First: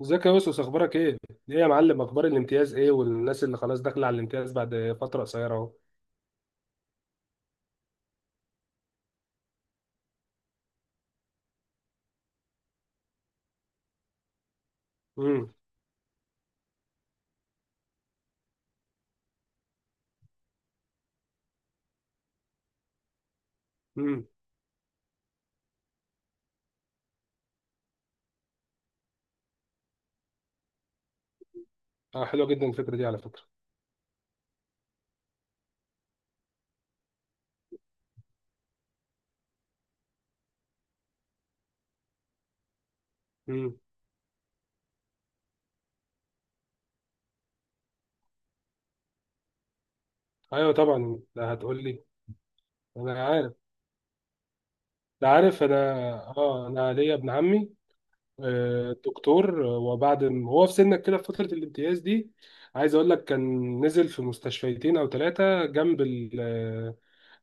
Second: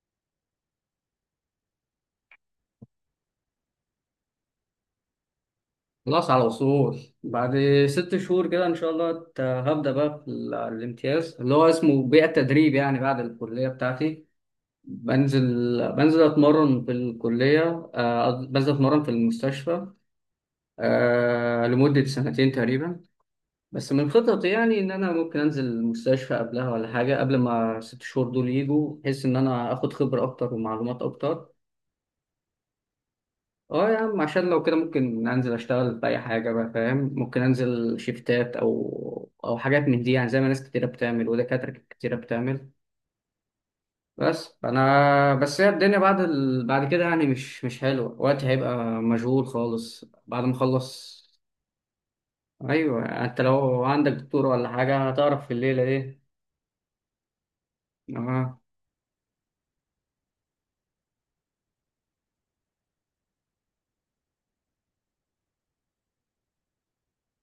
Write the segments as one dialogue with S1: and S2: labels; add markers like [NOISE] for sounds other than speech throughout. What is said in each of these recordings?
S1: ازيك يا يوسف، اخبارك ايه؟ ايه يا معلم، اخبار الامتياز ايه، والناس اللي خلاص داخله على الامتياز بعد فتره قصيره اهو؟
S2: خلاص على وصول بعد 6 شهور كده، ان شاء الله هبدا بقى في الامتياز اللي هو اسمه بيئه تدريب، يعني بعد الكليه بتاعتي. بنزل
S1: امم
S2: بنزل اتمرن في الكليه، بنزل اتمرن في المستشفى، لمده سنتين تقريبا. بس من
S1: امم.
S2: خططي يعني ان انا ممكن انزل المستشفى قبلها ولا حاجه قبل ما 6 شهور دول يجوا، بحيث ان انا اخد خبره اكتر ومعلومات اكتر.
S1: اه، حلوه جدا الفكره دي على فكره.
S2: اه يا عم، عشان لو كده ممكن انزل اشتغل في اي حاجه بقى، فاهم؟ ممكن انزل شيفتات او حاجات من دي، يعني زي ما ناس كتيره بتعمل ودكاتره كتيره بتعمل.
S1: امم.
S2: بس انا، بس هي الدنيا بعد كده يعني مش حلوه، وقتي هيبقى مشغول خالص بعد ما
S1: ايوه
S2: اخلص.
S1: طبعا، ده هتقول لي.
S2: ايوه،
S1: انا
S2: انت
S1: عارف،
S2: لو عندك دكتور ولا حاجه
S1: ده
S2: هتعرف في
S1: عارف انا.
S2: الليله ايه.
S1: اه، انا ليا ابن عمي
S2: اه.
S1: دكتور. هو في سنك كده في فتره الامتياز دي، عايز اقول لك، كان نزل في مستشفيتين او ثلاثه جنب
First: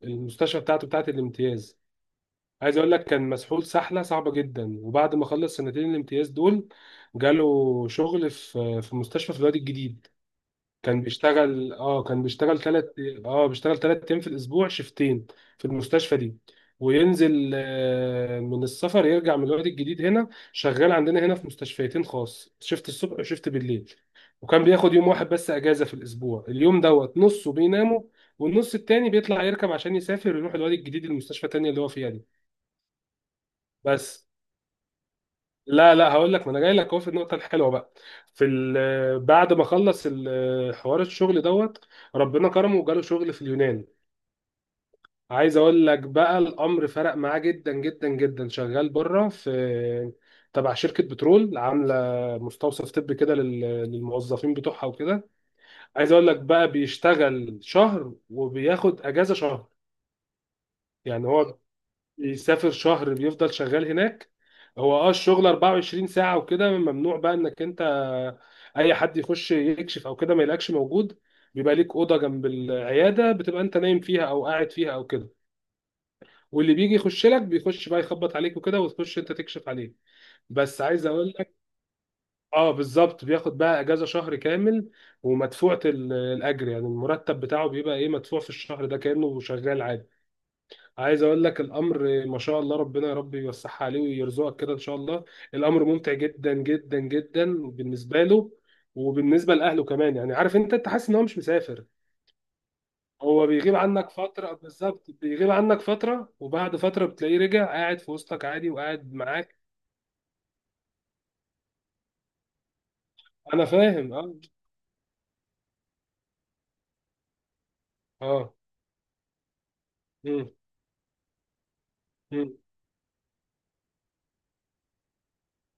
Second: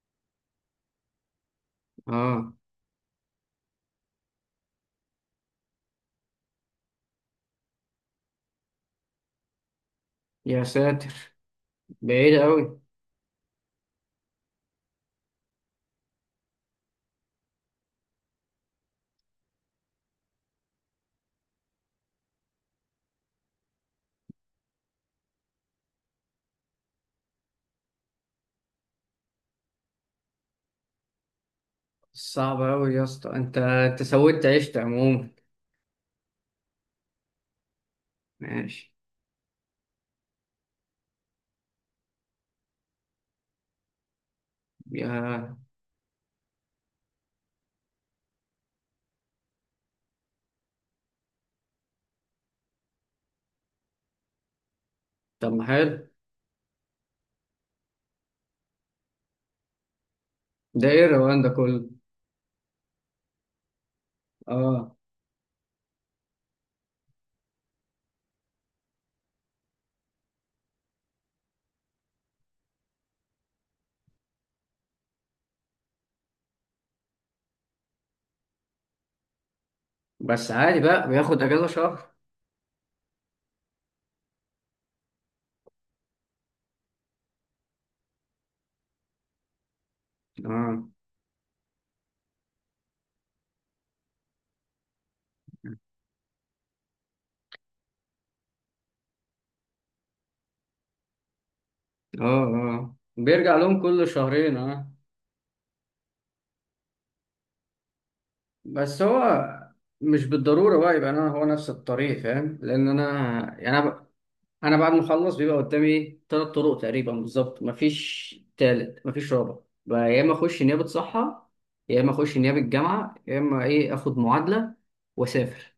S1: المستشفى بتاعه الامتياز.
S2: اه.
S1: عايز اقول لك كان مسحول سحله صعبه جدا، وبعد ما خلص سنتين الامتياز دول جاله شغل في مستشفى في الوادي الجديد.
S2: يا ساتر.
S1: كان
S2: بعيد
S1: بيشتغل
S2: قوي.
S1: ثلاث اه بيشتغل 3 ايام في الاسبوع، شيفتين في المستشفى دي، وينزل من السفر، يرجع من الوادي الجديد هنا شغال عندنا هنا في مستشفيتين خاص، شيفت الصبح وشيفت بالليل. وكان بياخد يوم واحد بس اجازه في الاسبوع، اليوم دوت نصه بينامه والنص التاني بيطلع يركب عشان يسافر يروح الوادي الجديد، المستشفى التانية اللي هو فيها دي.
S2: صعب قوي يا اسطى. انت
S1: بس
S2: عشت عموما.
S1: لا لا، هقول لك، ما انا جاي لك اهو في النقطه الحلوه بقى. في ال-
S2: ماشي.
S1: آه، بعد ما خلص حوار الشغل دوت، ربنا كرمه وجاله شغل في اليونان.
S2: يا.
S1: عايز اقول لك بقى، الامر فرق معاه جدا جدا جدا، شغال بره في تبع شركه بترول عامله مستوصف طبي كده للموظفين بتوعها وكده.
S2: طب ما حلو.
S1: عايز اقول لك بقى بيشتغل شهر وبياخد اجازه شهر،
S2: ده ايه
S1: يعني
S2: الروقان ده
S1: هو
S2: كله؟
S1: يسافر شهر بيفضل شغال هناك.
S2: اه.
S1: هو الشغل 24 ساعة وكده ممنوع بقى انك انت، اي حد يخش يكشف او كده ما يلاقيكش موجود. بيبقى ليك أوضة جنب العيادة، بتبقى انت نايم فيها او قاعد فيها او كده، واللي بيجي يخش لك بيخش بقى يخبط عليك وكده وتخش انت تكشف عليه.
S2: بس عادي
S1: بس عايز
S2: بقى
S1: اقول
S2: بياخد
S1: لك،
S2: اجازه شهر.
S1: اه بالظبط بياخد بقى اجازة شهر كامل ومدفوعة الاجر، يعني المرتب بتاعه بيبقى ايه، مدفوع في الشهر ده كأنه شغال عادي.
S2: اه.
S1: عايز اقول لك الامر ما شاء الله، ربنا يا رب يوسعها عليه ويرزقك كده ان شاء الله. الامر ممتع جدا جدا جدا بالنسبه له وبالنسبه لاهله كمان، يعني عارف انت حاسس ان هو مش مسافر.
S2: اه. اه،
S1: هو
S2: بيرجع
S1: بيغيب
S2: لهم كل
S1: عنك فتره،
S2: شهرين. اه.
S1: بالظبط بيغيب عنك فتره وبعد فتره بتلاقيه رجع قاعد في وسطك عادي
S2: بس
S1: وقاعد
S2: هو
S1: معاك.
S2: مش بالضروره بقى يبقى انا هو نفس الطريق، فاهم؟ لان انا،
S1: انا
S2: يعني
S1: فاهم، اه.
S2: انا بعد ما اخلص بيبقى قدامي ثلاث طرق تقريبا بالظبط، مفيش
S1: اه.
S2: تالت مفيش رابع. بقى يا اما
S1: مم.
S2: اخش نيابه صحه، يا اما اخش
S1: مم.
S2: نيابه جامعه، يا اما ايه اخد معادله واسافر.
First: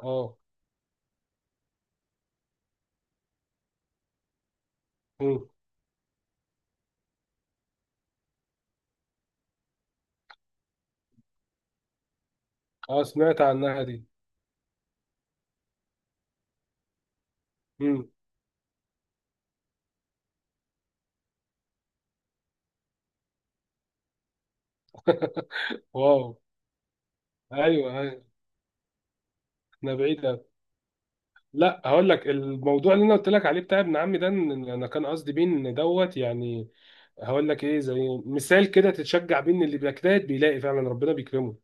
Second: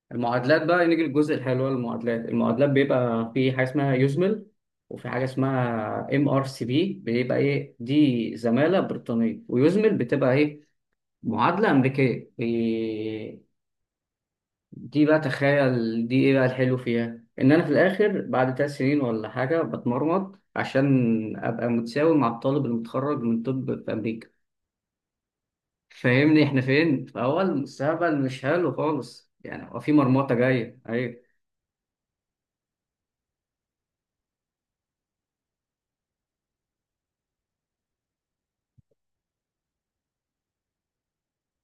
S1: اه.
S2: المعادلات بقى، نيجي للجزء الحلو. المعادلات بيبقى في حاجه اسمها يوزمل، وفي حاجه
S1: مم.
S2: اسمها MRCP، بيبقى ايه دي؟ زماله بريطانيه، ويوزمل بتبقى ايه؟ معادله امريكيه.
S1: اه، سمعت
S2: إيه
S1: عنها دي.
S2: دي بقى، تخيل دي ايه بقى الحلو فيها. ان انا في
S1: مم.
S2: الاخر بعد 3 سنين ولا حاجه بتمرمط عشان ابقى متساوي مع الطالب المتخرج من طب في امريكا.
S1: [LAUGHS] واو.
S2: فاهمني احنا فين؟ فهو
S1: ايوه،
S2: المستقبل
S1: ايوه.
S2: مش حلو خالص، يعني هو في
S1: احنا
S2: مرمطه
S1: بعيد.
S2: جايه، ايوه.
S1: لا هقول لك، الموضوع اللي انا قلت لك عليه بتاع ابن عمي ده، إن انا كان قصدي بيه ان دوت، يعني هقول لك ايه، زي مثال كده تتشجع بيه ان اللي بيجتهد بيلاقي فعلا ربنا بيكرمه.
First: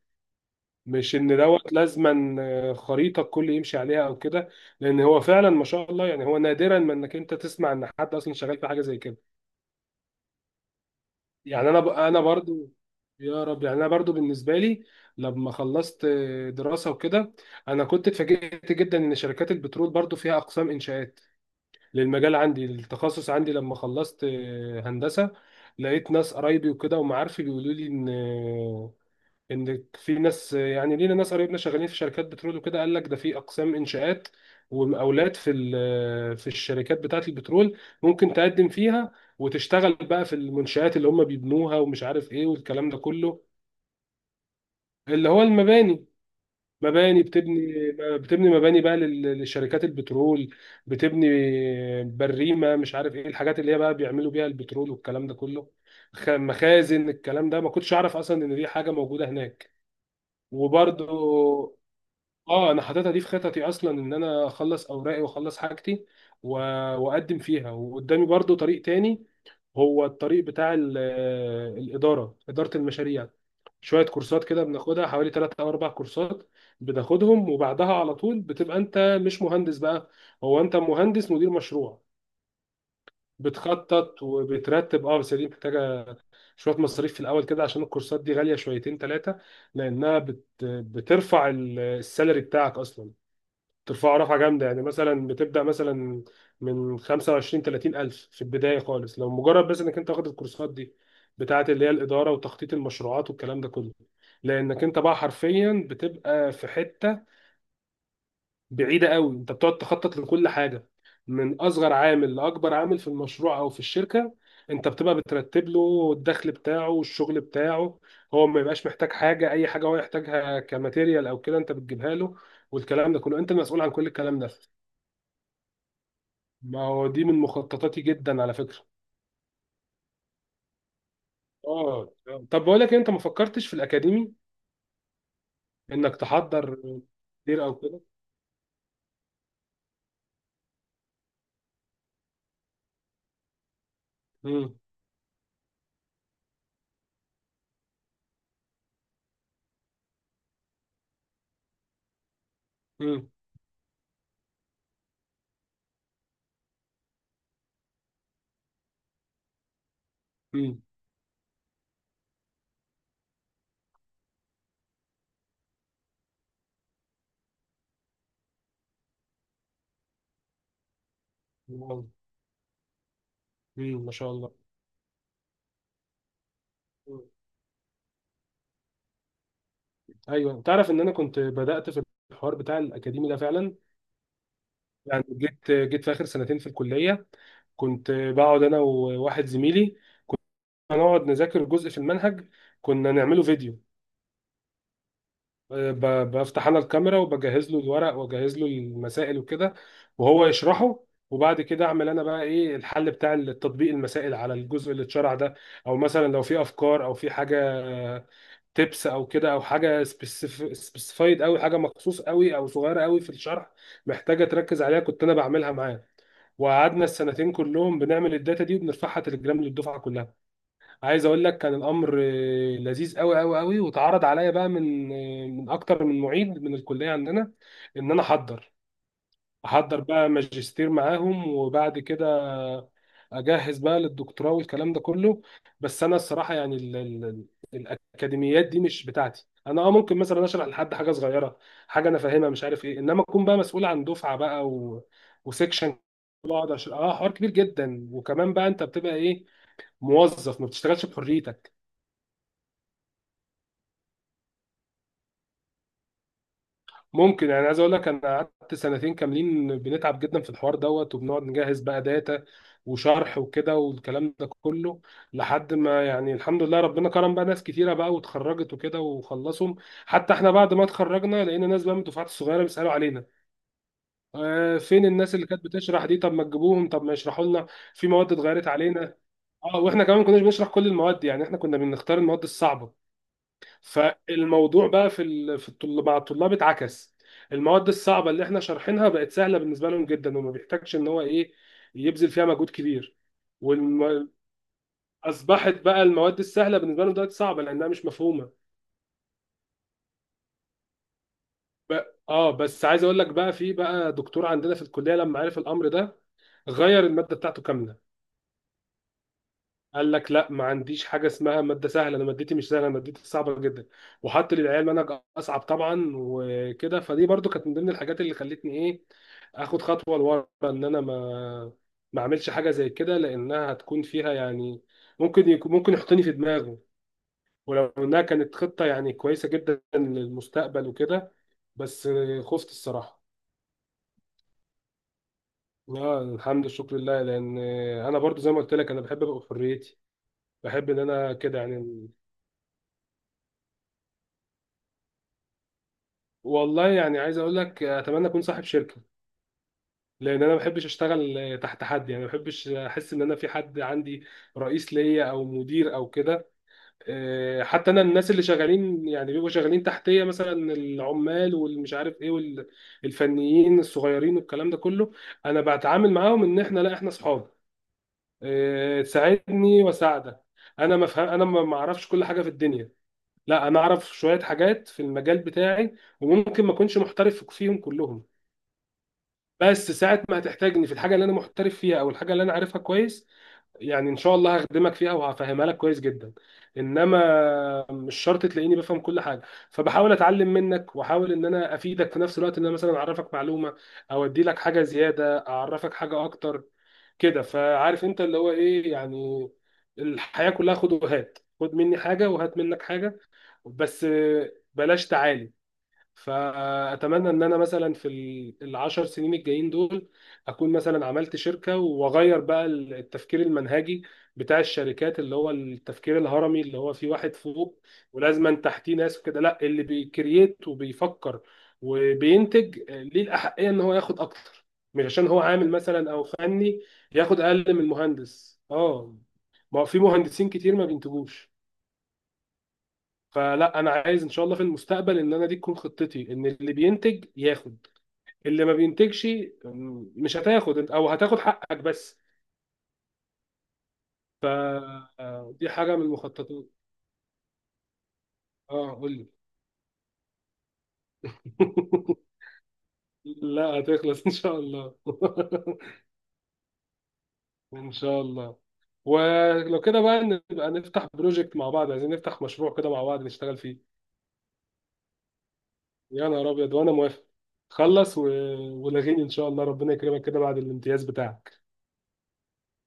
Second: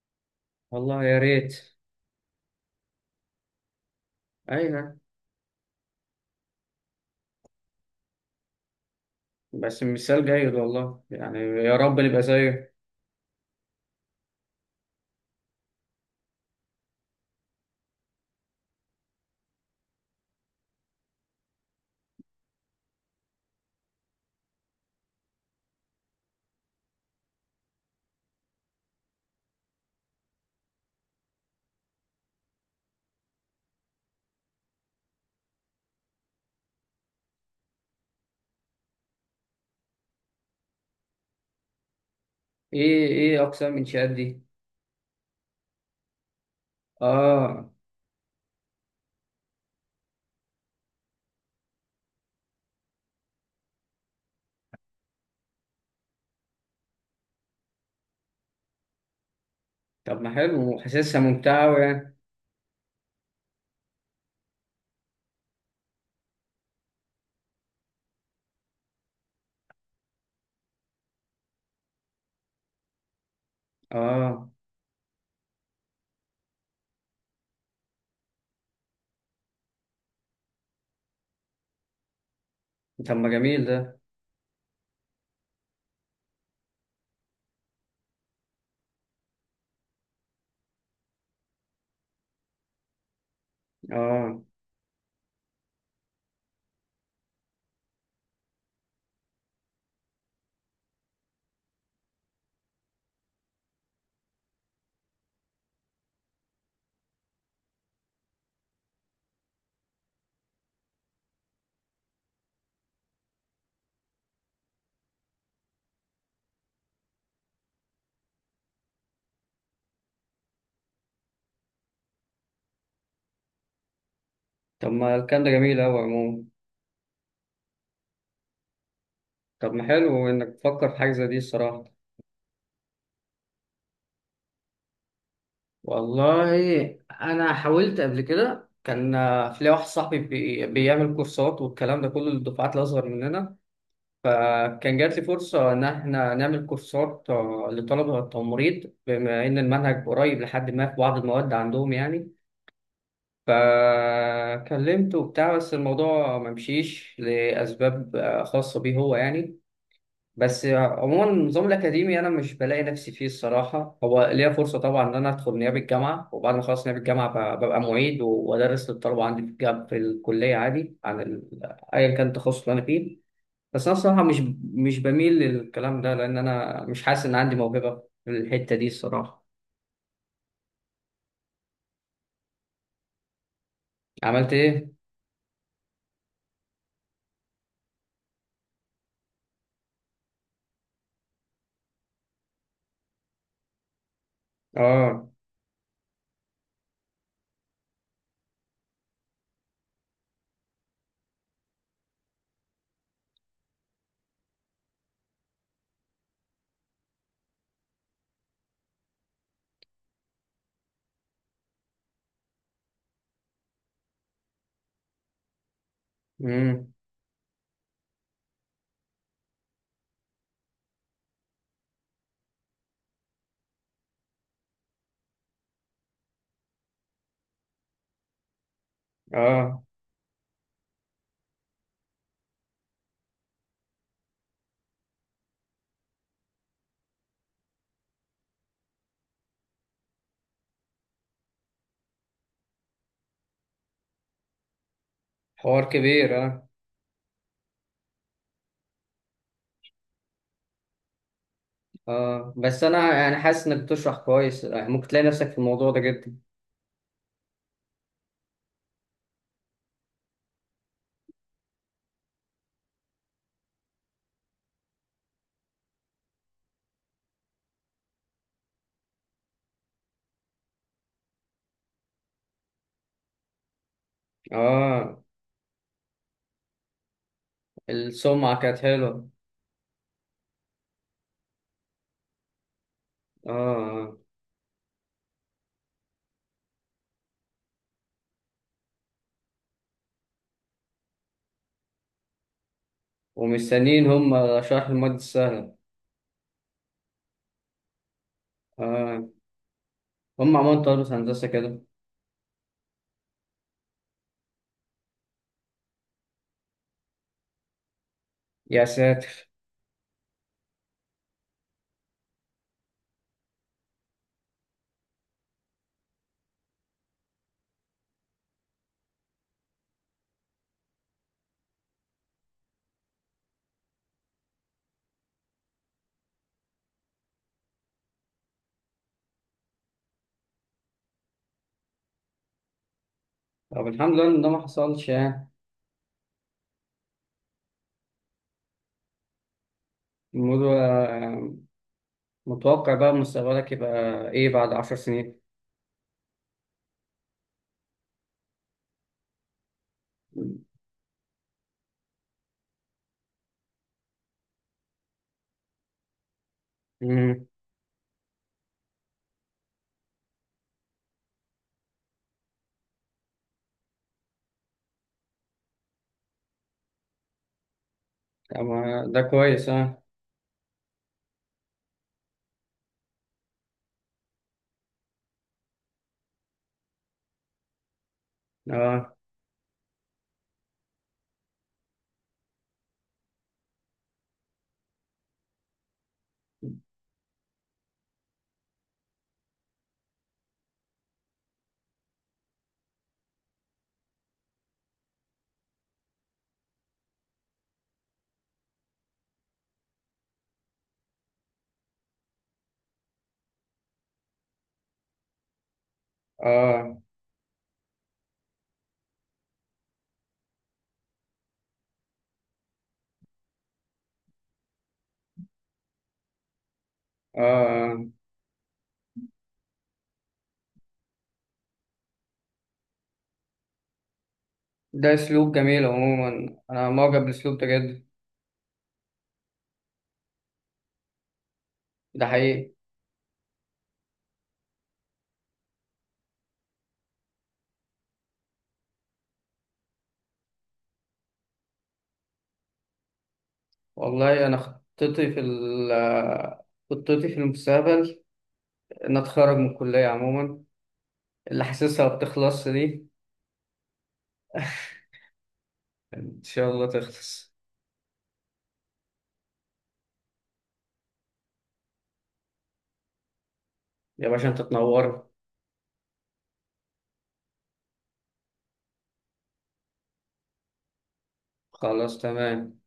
S2: والله
S1: مش
S2: يا
S1: ان
S2: ريت.
S1: دوت لازما خريطه الكل يمشي عليها او كده، لان
S2: ايوه،
S1: هو فعلا ما شاء الله، يعني هو نادرا ما انك انت تسمع ان حد اصلا شغال في حاجه زي كده.
S2: بس مثال جيد والله، يعني يا رب
S1: انا
S2: نبقى
S1: برضو،
S2: زيه.
S1: يا رب، يعني انا برضو بالنسبه لي لما خلصت دراسه وكده، انا كنت اتفاجئت جدا ان شركات البترول برضو فيها اقسام انشاءات للمجال عندي، التخصص عندي لما خلصت هندسة، لقيت ناس قرايبي وكده ومعارفي بيقولوا لي ان في ناس، يعني لينا ناس قرايبنا شغالين في شركات بترول وكده، قال لك ده في اقسام انشاءات ومقاولات في ال- آه، في الشركات بتاعة البترول، ممكن تقدم فيها وتشتغل بقى في المنشآت اللي هم بيبنوها ومش عارف ايه والكلام ده
S2: ايه ايه
S1: كله.
S2: اقسام الانشاءات دي؟
S1: اللي هو المباني، مباني بتبني،
S2: اه.
S1: بتبني مباني بقى للشركات البترول. بتبني بريمة مش عارف ايه، الحاجات اللي هي بقى بيعملوا بيها البترول والكلام ده كله. مخازن. الكلام ده ما كنتش اعرف اصلا ان دي حاجة موجودة هناك.
S2: طب ما حلو وحاسسها ممتعه
S1: وبرضو
S2: أوي يعني.
S1: اه، انا حاططها دي في خططي اصلا، ان انا اخلص اوراقي واخلص حاجتي و- واقدم فيها. وقدامي برضو طريق تاني، هو الطريق بتاع ال- آه، الإدارة إدارة المشاريع. شوية كورسات
S2: اه.
S1: كده بناخدها، حوالي ثلاث أو أربع كورسات بناخدهم، وبعدها على طول بتبقى أنت مش مهندس بقى، هو أنت مهندس مدير مشروع،
S2: طب ما جميل ده.
S1: بتخطط وبترتب. اه بس دي محتاجة شوية مصاريف في الأول كده، عشان الكورسات دي غالية شويتين ثلاثة، لأنها بترفع السالري بتاعك أصلا، ترفعوا رفعة
S2: اه.
S1: جامدة، يعني مثلا بتبدأ مثلا من 25 30 ألف في البداية خالص لو مجرد بس إنك أنت واخد الكورسات دي بتاعة اللي هي الإدارة وتخطيط المشروعات والكلام ده كله، لأنك أنت بقى حرفيا بتبقى في حتة بعيدة قوي. أنت بتقعد تخطط لكل حاجة، من أصغر عامل لأكبر عامل في المشروع أو في الشركة، أنت بتبقى بترتب له الدخل بتاعه والشغل بتاعه، هو ما يبقاش محتاج حاجة، أي حاجة هو يحتاجها كماتيريال أو كده أنت بتجيبها له، والكلام ده كله أنت المسؤول عن كل الكلام ده.
S2: طب ما الكلام ده جميل قوي عموما.
S1: ما هو دي من مخططاتي جدا على فكرة.
S2: طب ما حلو انك تفكر في حاجه زي دي الصراحه.
S1: اه. طب بقول لك إيه، انت ما فكرتش في الاكاديمي، انك تحضر
S2: والله انا
S1: كتير او
S2: حاولت
S1: كده؟
S2: قبل كده، كان في ليا واحد صاحبي بيعمل كورسات والكلام ده كله للدفعات الاصغر مننا.
S1: امم
S2: فكان جات لي فرصة إن إحنا نعمل كورسات، لطلبة التمريض بما إن المنهج قريب لحد ما في بعض المواد عندهم يعني.
S1: امم.
S2: فكلمته وبتاع، بس الموضوع ما مشيش لأسباب خاصة بيه هو يعني. بس
S1: امم.
S2: عموما النظام الأكاديمي أنا مش بلاقي نفسي فيه الصراحة. هو ليا فرصة طبعا إن أنا أدخل نيابة الجامعة، وبعد ما أخلص نيابة الجامعة ببقى معيد وأدرس للطلبة عندي في الكلية عادي عن ال-،
S1: واو.
S2: أيا كان التخصص اللي أنا فيه. بس انا
S1: ما
S2: الصراحه
S1: شاء
S2: مش
S1: الله.
S2: مش بميل للكلام ده، لان انا مش
S1: مم.
S2: حاسس ان عندي موهبه في الحته دي الصراحه.
S1: ايوه، تعرف ان انا كنت بدأت في الحوار بتاع الاكاديمي ده فعلا.
S2: عملت ايه؟
S1: يعني جيت في اخر سنتين في الكلية، كنت بقعد انا وواحد زميلي، هنقعد نذاكر جزء في المنهج، كنا نعمله فيديو.
S2: اه.
S1: بفتح انا الكاميرا وبجهز له الورق واجهز له المسائل وكده، وهو يشرحه، وبعد كده اعمل انا بقى ايه الحل بتاع التطبيق، المسائل على الجزء اللي اتشرح ده، او مثلا لو في افكار او في حاجه تبس او كده، او حاجه سبيسيفايد قوي، حاجه مخصوص قوي او صغيره قوي في الشرح محتاجه تركز عليها، كنت انا بعملها معاه.
S2: امم.
S1: وقعدنا السنتين كلهم بنعمل الداتا دي وبنرفعها تليجرام للدفعه كلها. عايز اقول لك كان الامر لذيذ قوي قوي قوي، واتعرض عليا بقى من اكتر من معيد من الكليه عندنا ان انا احضر،
S2: اه.
S1: بقى ماجستير معاهم، وبعد كده اجهز بقى للدكتوراه والكلام ده كله. بس انا الصراحه يعني الاكاديميات دي مش بتاعتي انا. اه ممكن مثلا اشرح لحد حاجه صغيره، حاجه انا فاهمها مش عارف ايه، انما اكون بقى مسؤول عن دفعه بقى
S2: حوار
S1: وسكشن،
S2: كبير اه.
S1: بقعد أشرح- اه حوار كبير جدا، وكمان بقى انت بتبقى ايه، موظف، ما بتشتغلش بحريتك.
S2: اه، بس انا يعني حاسس انك بتشرح كويس، يعني ممكن تلاقي نفسك في الموضوع ده جدا.
S1: ممكن، يعني عايز اقول لك، انا قعدت سنتين كاملين بنتعب جدا في الحوار دوت، وبنقعد نجهز بقى داتا وشرح وكده والكلام ده كله، لحد ما يعني الحمد لله ربنا كرم بقى، ناس كتيره بقى واتخرجت وكده وخلصهم. حتى احنا بعد ما اتخرجنا لقينا ناس بقى من الدفعات الصغيره بيسالوا علينا، آه فين
S2: اه.
S1: الناس اللي كانت بتشرح دي، طب ما تجيبوهم، طب ما يشرحوا لنا. في مواد
S2: السمعه
S1: اتغيرت
S2: كانت
S1: علينا،
S2: حلوه.
S1: اه، واحنا كمان ما كناش بنشرح كل المواد، يعني احنا كنا بنختار المواد الصعبه،
S2: اه. آه.
S1: فالموضوع بقى في ال... في الطل... مع الطلاب اتعكس. المواد الصعبه اللي احنا شارحينها بقت سهله بالنسبه لهم جدا، وما بيحتاجش ان هو ايه، يبذل فيها مجهود كبير.
S2: ومستنيين
S1: والم...
S2: هم شرح المواد
S1: اصبحت
S2: السهله.
S1: بقى المواد السهله بالنسبه لهم دلوقتي صعبه لانها مش مفهومه.
S2: اه. هم عملوا طلبة هندسه كده.
S1: ب... اه بس عايز اقول لك بقى، في بقى دكتور عندنا في الكليه لما عرف الامر ده غير الماده بتاعته كامله.
S2: يا ساتر.
S1: قال لك لا، ما عنديش حاجه اسمها ماده سهله، انا مادتي مش سهله، انا مادتي صعبه جدا. وحط للعيال منهج اصعب طبعا وكده. فدي برضو كانت من ضمن الحاجات اللي خلتني ايه، اخد خطوه لورا ان انا ما اعملش حاجه زي كده، لانها هتكون فيها يعني، ممكن يحطني في دماغه، ولو انها كانت خطه يعني كويسه جدا للمستقبل وكده، بس خفت الصراحه.
S2: طب الحمد لله ان ده ما حصلش يعني.
S1: لا الحمد لله، شكر لله. لان انا برضو زي ما قلت لك، انا بحب ابقى في حريتي،
S2: الموضوع
S1: بحب ان انا كده يعني.
S2: متوقع بقى، مستقبلك يبقى ايه بعد 10 سنين؟
S1: والله يعني عايز اقول لك، اتمنى اكون صاحب شركه، لان انا ما بحبش اشتغل تحت حد، يعني ما بحبش احس ان انا في حد عندي رئيس ليا او مدير او كده.
S2: امم.
S1: حتى انا الناس اللي شغالين يعني بيبقوا شغالين تحتيه، مثلا العمال والمش عارف ايه والفنيين الصغيرين والكلام ده كله، انا بتعامل معاهم ان احنا لا، احنا اصحاب.
S2: أما ده كويس
S1: تساعدني
S2: اه.
S1: واساعدك. انا ما اعرفش كل حاجه في الدنيا، لا انا اعرف شويه حاجات في المجال بتاعي، وممكن ما اكونش محترف فيهم كلهم،
S2: اه.
S1: بس ساعة ما هتحتاجني في الحاجة اللي أنا محترف فيها أو الحاجة اللي أنا عارفها كويس، يعني إن شاء الله هخدمك فيها وهفهمها لك كويس جدا، إنما مش شرط تلاقيني بفهم كل حاجة. فبحاول أتعلم منك وأحاول إن أنا أفيدك في نفس الوقت، إن أنا مثلا أعرفك معلومة أو أدي لك حاجة زيادة، أعرفك حاجة أكتر كده، فعارف أنت اللي هو إيه يعني، الحياة كلها خد وهات، خد مني حاجة وهات منك حاجة، بس بلاش تعالي.
S2: اه.
S1: فاتمنى ان انا مثلا في العشر سنين الجايين دول اكون مثلا عملت شركه، واغير بقى التفكير المنهجي بتاع الشركات، اللي هو التفكير الهرمي، اللي هو في واحد فوق
S2: اه.
S1: ولازما تحتيه ناس وكده، لا اللي بيكرييت وبيفكر وبينتج ليه الاحقيه ان هو ياخد اكتر، مش
S2: ده
S1: عشان هو
S2: اسلوب
S1: عامل
S2: جميل
S1: مثلا او
S2: عموما،
S1: فني
S2: انا معجب
S1: ياخد
S2: بالاسلوب ده
S1: اقل من
S2: جدا.
S1: المهندس، اه، ما هو في مهندسين كتير ما بينتجوش.
S2: ده حقيقي.
S1: فلا انا عايز ان شاء الله في المستقبل ان انا دي تكون خطتي، ان اللي بينتج ياخد، اللي ما بينتجش مش هتاخد او هتاخد حقك بس.
S2: والله انا خطتي في
S1: دي حاجة من المخططات.
S2: خطتي في المستقبل
S1: اه قول
S2: ان
S1: لي.
S2: اتخرج من الكلية عموما، اللي حاسسها
S1: [LAUGHS]
S2: بتخلص دي.
S1: لا هتخلص ان شاء الله. [LAUGHS]
S2: ان شاء الله تخلص.
S1: ان شاء الله. ولو كده بقى نبقى نفتح بروجكت مع بعض، عايزين نفتح مشروع كده مع بعض نشتغل فيه.
S2: يا باشا انت تنور.
S1: يا نهار ابيض، وانا موافق. خلص ولاغيني ان شاء الله، ربنا يكرمك كده بعد الامتياز بتاعك.
S2: خلاص تمام.